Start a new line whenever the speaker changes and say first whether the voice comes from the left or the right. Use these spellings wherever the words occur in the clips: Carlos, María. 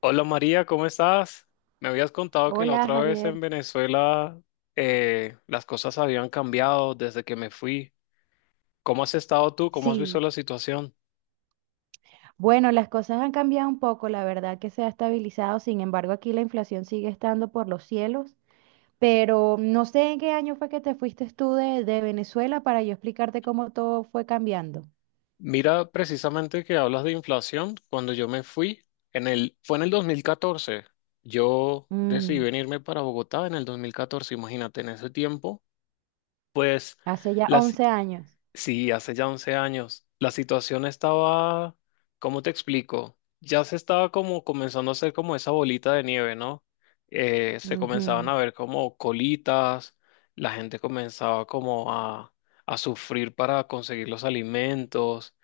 left: Hola María, ¿cómo estás? Me habías contado que la
right: Hola
left: otra vez
right: Javier.
left: en Venezuela las cosas habían cambiado desde que me fui. ¿Cómo has estado tú? ¿Cómo has visto
right: Sí,
left: la situación?
right: bueno, las cosas han cambiado un poco, la verdad que se ha estabilizado, sin embargo aquí la inflación sigue estando por los cielos, pero no sé en qué año fue que te fuiste tú de Venezuela para yo explicarte cómo todo fue cambiando.
left: Mira, precisamente que hablas de inflación, cuando yo me fui, fue en el 2014. Yo decidí
right: Mm,
left: venirme para Bogotá en el 2014. Imagínate, en ese tiempo, pues
right: hace ya
left: las...
right: 11 años.
left: Sí, hace ya 11 años. La situación estaba, ¿cómo te explico? Ya se estaba como comenzando a hacer como esa bolita de nieve, ¿no? Se comenzaban
right: Ujú,
left: a ver como colitas, la gente comenzaba a sufrir para conseguir los alimentos.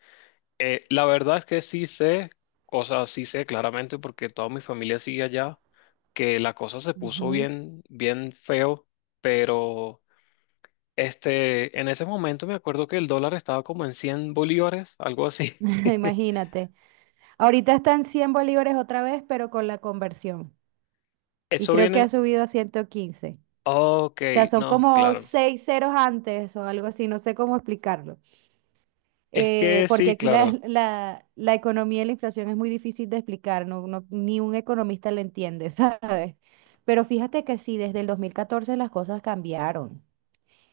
left: La verdad es que sí sé, o sea, sí sé claramente porque toda mi familia sigue allá, que la cosa se puso
right: ujú.
left: bien, bien feo, pero... Este, en ese momento me acuerdo que el dólar estaba como en 100 bolívares, algo así.
right: Imagínate. Ahorita están 100 bolívares otra vez, pero con la conversión. Y
left: Eso
right: creo que ha
left: viene.
right: subido a 115.
left: Ok,
right: O sea, son
left: no,
right: como
left: claro.
right: 6 ceros antes o algo así, no sé cómo explicarlo.
left: Es que
right: Porque
left: sí,
right: aquí
left: claro.
right: la economía y la inflación es muy difícil de explicar, no, ni un economista lo entiende, ¿sabes? Pero fíjate que sí, desde el 2014 las cosas cambiaron.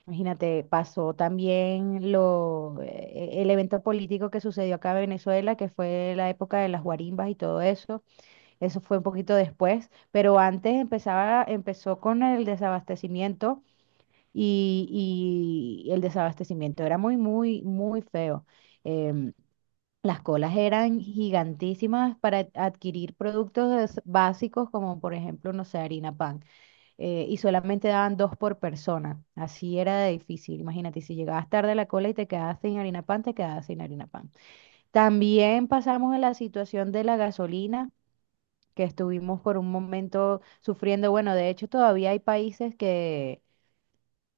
right: Imagínate, pasó también el evento político que sucedió acá en Venezuela, que fue la época de las guarimbas y todo eso. Eso fue un poquito después, pero antes empezó con el desabastecimiento y el desabastecimiento era muy, muy, muy feo. Em, las colas eran gigantísimas para adquirir productos básicos como por ejemplo, no sé, harina pan. Y solamente daban dos por persona. Así era de difícil. Imagínate, si llegabas tarde a la cola y te quedabas sin harina pan, te quedabas sin harina pan. También pasamos en la situación de la gasolina, que estuvimos por un momento sufriendo. Bueno, de hecho todavía hay países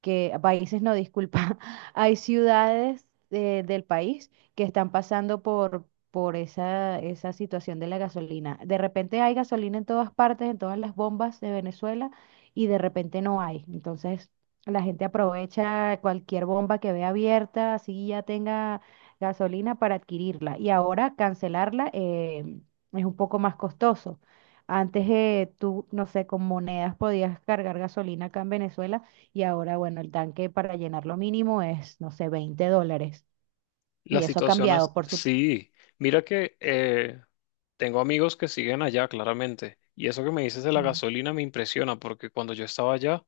right: que países no, disculpa, hay ciudades del país que están pasando por esa situación de la gasolina. De repente hay gasolina en todas partes, en todas las bombas de Venezuela, y de repente no hay. Entonces, la gente aprovecha cualquier bomba que vea abierta, así ya tenga gasolina para adquirirla. Y ahora cancelarla es un poco más costoso. Antes tú, no sé, con monedas podías cargar gasolina acá en Venezuela y ahora, bueno, el tanque para llenar lo mínimo es, no sé, $20. Y
left: Las
right: eso ha
left: situaciones,
right: cambiado, por supuesto.
left: sí. Mira que tengo amigos que siguen allá, claramente. Y eso que me dices de la gasolina me impresiona, porque cuando yo estaba allá,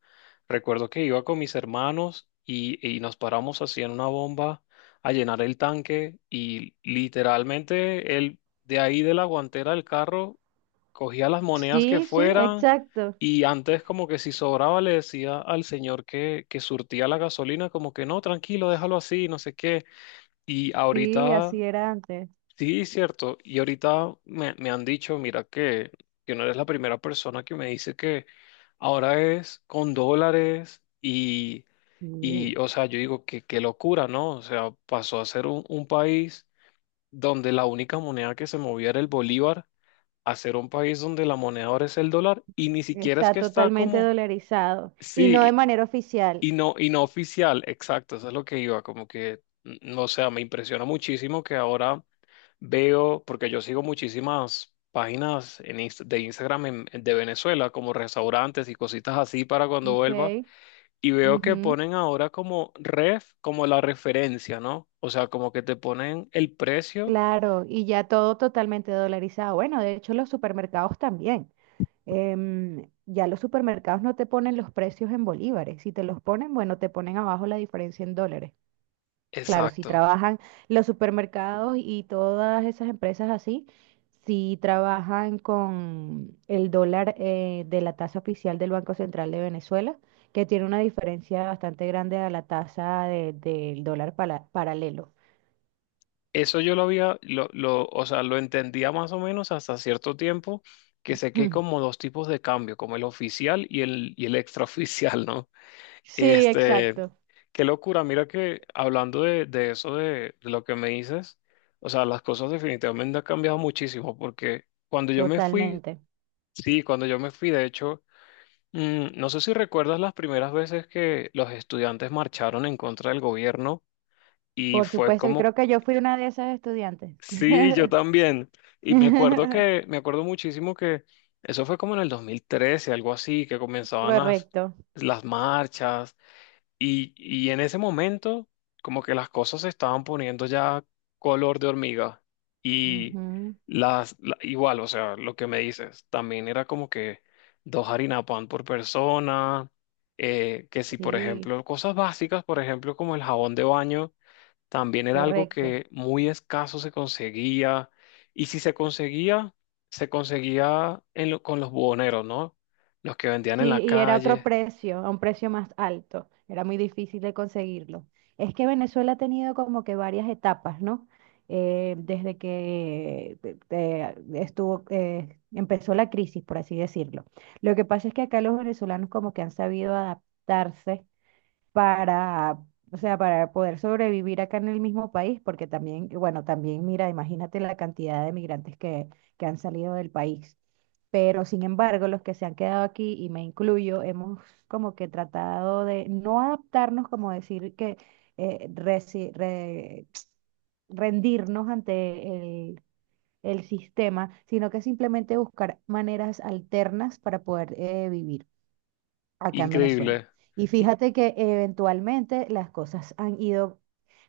left: recuerdo que iba con mis hermanos y nos paramos así en una bomba a llenar el tanque y literalmente él, de ahí de la guantera del carro, cogía las monedas que
right: Sí, sí,
left: fueran
right: exacto.
left: y antes como que si sobraba le decía al señor que surtía la gasolina, como que no, tranquilo, déjalo así, no sé qué. Y
right: Sí,
left: ahorita,
right: así era antes.
left: sí, cierto, y ahorita me han dicho, mira que no eres la primera persona que me dice que ahora es con dólares
right: Sí,
left: y o sea, yo digo que qué locura, ¿no? O sea, pasó a ser un país donde la única moneda que se movía era el bolívar, a ser un país donde la moneda ahora es el dólar y ni siquiera es
right: está
left: que está
right: totalmente
left: como,
right: dolarizado y no de
left: sí.
right: manera oficial.
left: Y no oficial, exacto, eso es lo que iba, como que, no sé, me impresiona muchísimo que ahora veo, porque yo sigo muchísimas páginas en de Instagram de Venezuela, como restaurantes y cositas así para cuando
right: Ok.
left: vuelva, y veo que
right: Ujú.
left: ponen ahora como ref, como la referencia, ¿no? O sea, como que te ponen el precio
right: Claro, y ya todo totalmente dolarizado. Bueno, de hecho los supermercados también. Ya los supermercados no te ponen los precios en bolívares. Si te los ponen, bueno, te ponen abajo la diferencia en dólares. Claro, si
left: exacto.
right: trabajan los supermercados y todas esas empresas así, si trabajan con el dólar de la tasa oficial del Banco Central de Venezuela, que tiene una diferencia bastante grande a la tasa del dólar paralelo.
left: Eso yo lo había, o sea, lo entendía más o menos hasta cierto tiempo, que sé que hay
right: Mm.
left: como dos tipos de cambio, como el oficial y el extraoficial, ¿no?
right: Sí,
left: Este,
right: exacto,
left: qué locura, mira que hablando de eso, de lo que me dices, o sea, las cosas definitivamente han cambiado muchísimo, porque cuando yo me fui,
right: totalmente.
left: sí, cuando yo me fui, de hecho, mm, no sé si recuerdas las primeras veces que los estudiantes marcharon en contra del gobierno y
right: Por
left: fue
right: supuesto, y
left: como...
right: creo que yo fui una de esas estudiantes.
left: Sí, yo también. Y me acuerdo que, me acuerdo muchísimo que eso fue como en el 2013, algo así, que comenzaban
right: Correcto.
left: las marchas y en ese momento como que las cosas se estaban poniendo ya color de hormiga y
right: Ujú.
left: las, igual, o sea, lo que me dices, también era como que dos harina pan por persona, que si por
right: Sí,
left: ejemplo cosas básicas, por ejemplo como el jabón de baño también era algo
right: correcto.
left: que muy escaso se conseguía y si se conseguía, se conseguía en con los buhoneros, ¿no? Los que vendían en la
right: Sí, y era otro
left: calle.
right: precio, a un precio más alto. Era muy difícil de conseguirlo. Es que Venezuela ha tenido como que varias etapas, ¿no? Desde que estuvo, empezó la crisis, por así decirlo. Lo que pasa es que acá los venezolanos como que han sabido adaptarse para, o sea, para poder sobrevivir acá en el mismo país, porque también, bueno, también mira, imagínate la cantidad de migrantes que han salido del país. Pero sin embargo, los que se han quedado aquí, y me incluyo, hemos como que tratado de no adaptarnos, como decir que eh, resi- re- rendirnos ante el, el sistema, sino que simplemente buscar maneras alternas para poder vivir acá en Venezuela.
left: Increíble.
right: Y
left: Y...
right: fíjate que eventualmente las cosas han ido,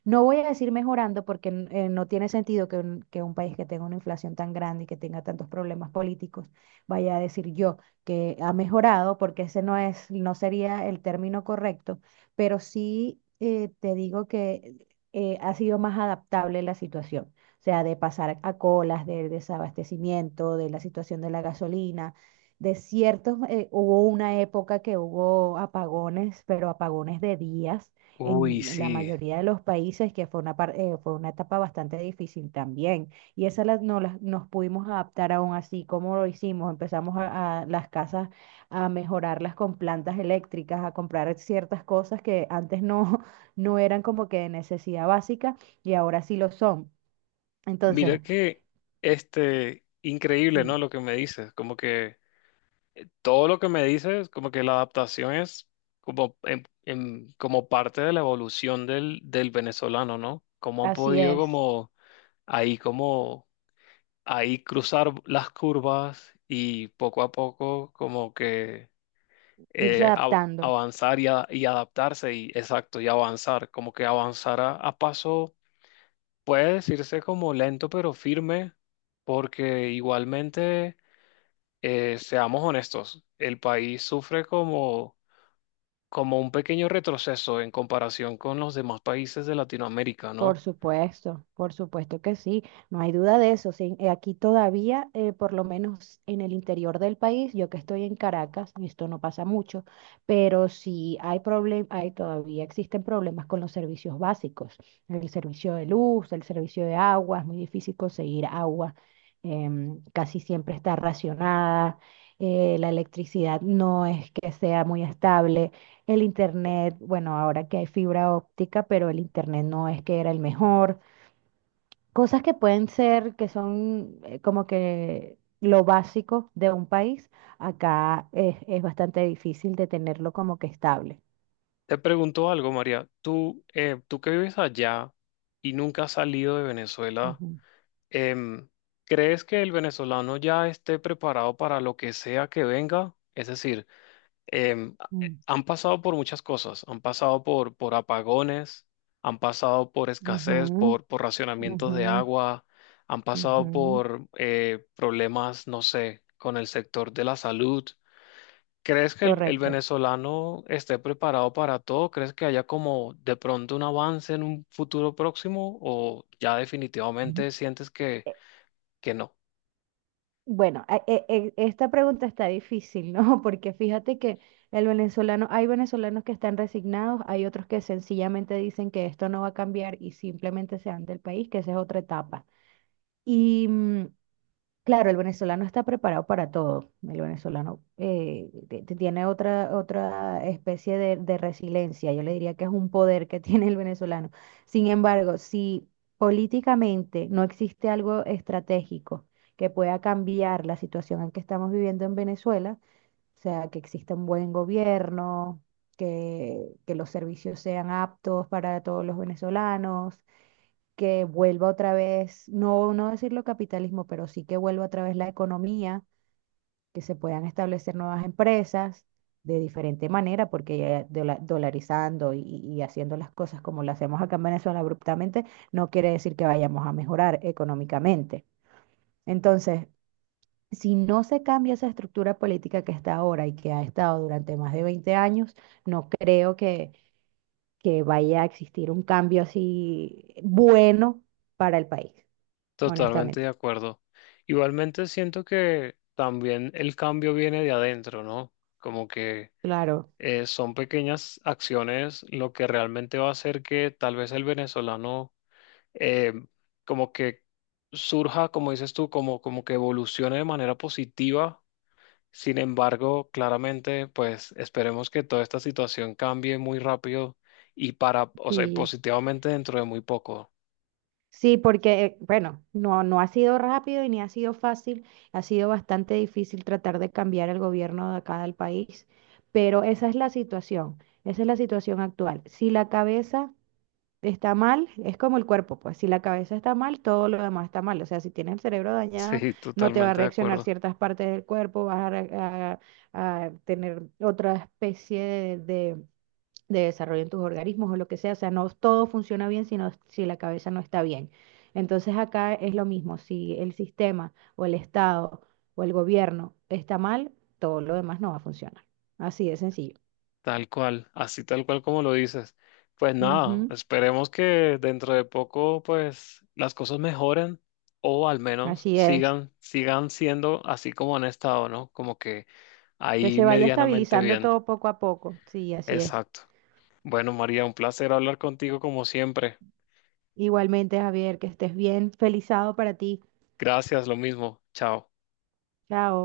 right: no voy a decir mejorando, porque no tiene sentido que que un país que tenga una inflación tan grande y que tenga tantos problemas políticos vaya a decir yo que ha mejorado, porque ese no es, no sería el término correcto, pero sí te digo que ha sido más adaptable la situación. O sea, de pasar a colas, de desabastecimiento, de la situación de la gasolina desiertos, hubo una época que hubo apagones, pero apagones de días
left: Uy,
right: en la
left: sí.
right: mayoría de los países, que fue fue una etapa bastante difícil también. Y esa la, no la- nos pudimos adaptar aún así, como lo hicimos, empezamos a las casas a mejorarlas con plantas eléctricas, a comprar ciertas cosas que antes no, no eran como que de necesidad básica y ahora sí lo son. Entonces,
left: Mira que, este, increíble, ¿no?
right: sí,
left: Lo que me dices, como que todo lo que me dices, como que la adaptación es como, como parte de la evolución del, del venezolano, ¿no? Cómo han
right: así
left: podido
right: es,
left: como ahí cruzar las curvas y poco a poco como que
right: irse adaptando.
left: avanzar y adaptarse y exacto, y avanzar, como que avanzar a paso, puede decirse como lento pero firme, porque igualmente, seamos honestos, el país sufre como, como un pequeño retroceso en comparación con los demás países de Latinoamérica, ¿no?
right: Por supuesto que sí, no hay duda de eso. Sí. Aquí todavía, por lo menos en el interior del país, yo que estoy en Caracas, y esto no pasa mucho, pero sí hay problemas, hay, todavía existen problemas con los servicios básicos, el servicio de luz, el servicio de agua, es muy difícil conseguir agua, casi siempre está racionada, la electricidad no es que sea muy estable. El internet, bueno, ahora que hay fibra óptica, pero el internet no es que era el mejor. Cosas que pueden ser, que son como que lo básico de un país, acá es bastante difícil de tenerlo como que estable.
left: Te pregunto algo, María. Tú, tú que vives allá y nunca has salido de Venezuela,
right: Ujú,
left: Em, ¿crees que el venezolano ya esté preparado para lo que sea que venga? Es decir, em, a-
right: mm,
left: han pasado por muchas cosas, han pasado por apagones, han pasado por escasez,
right: ujú,
left: por racionamientos de
right: ujú,
left: agua, han pasado
right: ujú.
left: por problemas, no sé, con el sector de la salud. ¿Crees que el
right: Correcto.
left: venezolano esté preparado para todo? ¿Crees que haya como de pronto un avance en un futuro próximo o ya definitivamente sientes que no?
right: Bueno, esta pregunta está difícil, ¿no? Porque fíjate que el venezolano, hay venezolanos que están resignados, hay otros que sencillamente dicen que esto no va a cambiar y simplemente se van del país, que esa es otra etapa. Y mm, claro, el venezolano está preparado para todo. El venezolano te tiene otra especie de resiliencia. Yo le diría que es un poder que tiene el venezolano. Sin embargo, si políticamente no existe algo estratégico que pueda cambiar la situación en que estamos viviendo en Venezuela, o sea, que exista un buen gobierno, que los servicios sean aptos para todos los venezolanos, que vuelva otra vez, no, no decirlo capitalismo, pero sí que vuelva otra vez la economía, que se puedan establecer nuevas empresas de diferente manera, porque ya dolarizando y haciendo las cosas como las hacemos acá en Venezuela abruptamente, no quiere decir que vayamos a mejorar económicamente. Entonces, si no se cambia esa estructura política que está ahora y que ha estado durante más de 20 años, no creo que vaya a existir un cambio así bueno para el país
left: Totalmente de
right: honestamente.
left: acuerdo. Igualmente siento que también el cambio viene de adentro, ¿no? Como que
right: Claro,
left: son pequeñas acciones lo que realmente va a hacer que tal vez el venezolano eh, como que surja, como dices tú, como, como que evolucione de manera positiva. Sin embargo, claramente, pues esperemos que toda esta situación cambie muy rápido y para, o sea,
right: sí.
left: positivamente dentro de muy poco.
right: Sí, porque, bueno, no, no ha sido rápido y ni ha sido fácil, ha sido bastante difícil tratar de cambiar el gobierno de acá del país, pero esa es la situación, esa es la situación actual. Si la cabeza está mal, es como el cuerpo, pues si la cabeza está mal, todo lo demás está mal. O sea, si tienes el cerebro dañado,
left: Sí,
right: no te va a
left: totalmente de
right: reaccionar
left: acuerdo.
right: ciertas partes del cuerpo, vas a, re- a tener otra especie de de desarrollo en tus organismos o lo que sea. O sea, no todo funciona bien sino si la cabeza no está bien. Entonces acá es lo mismo, si el sistema o el Estado o el gobierno está mal, todo lo demás no va a funcionar. Así de sencillo.
left: Tal cual, así tal cual como lo dices. Pues nada,
right: Ujú,
left: esperemos que dentro de poco pues las cosas mejoren o al menos
right: así es.
left: sigan siendo así como han estado, ¿no? Como que
right: Que
left: ahí
right: se vaya
left: medianamente
right: estabilizando
left: bien.
right: todo poco a poco. Sí, así es.
left: Exacto. Bueno, María, un placer hablar contigo como siempre.
right: Igualmente, Javier, que estés bien. Feliz sábado para ti.
left: Gracias, lo mismo. Chao.
right: Chao.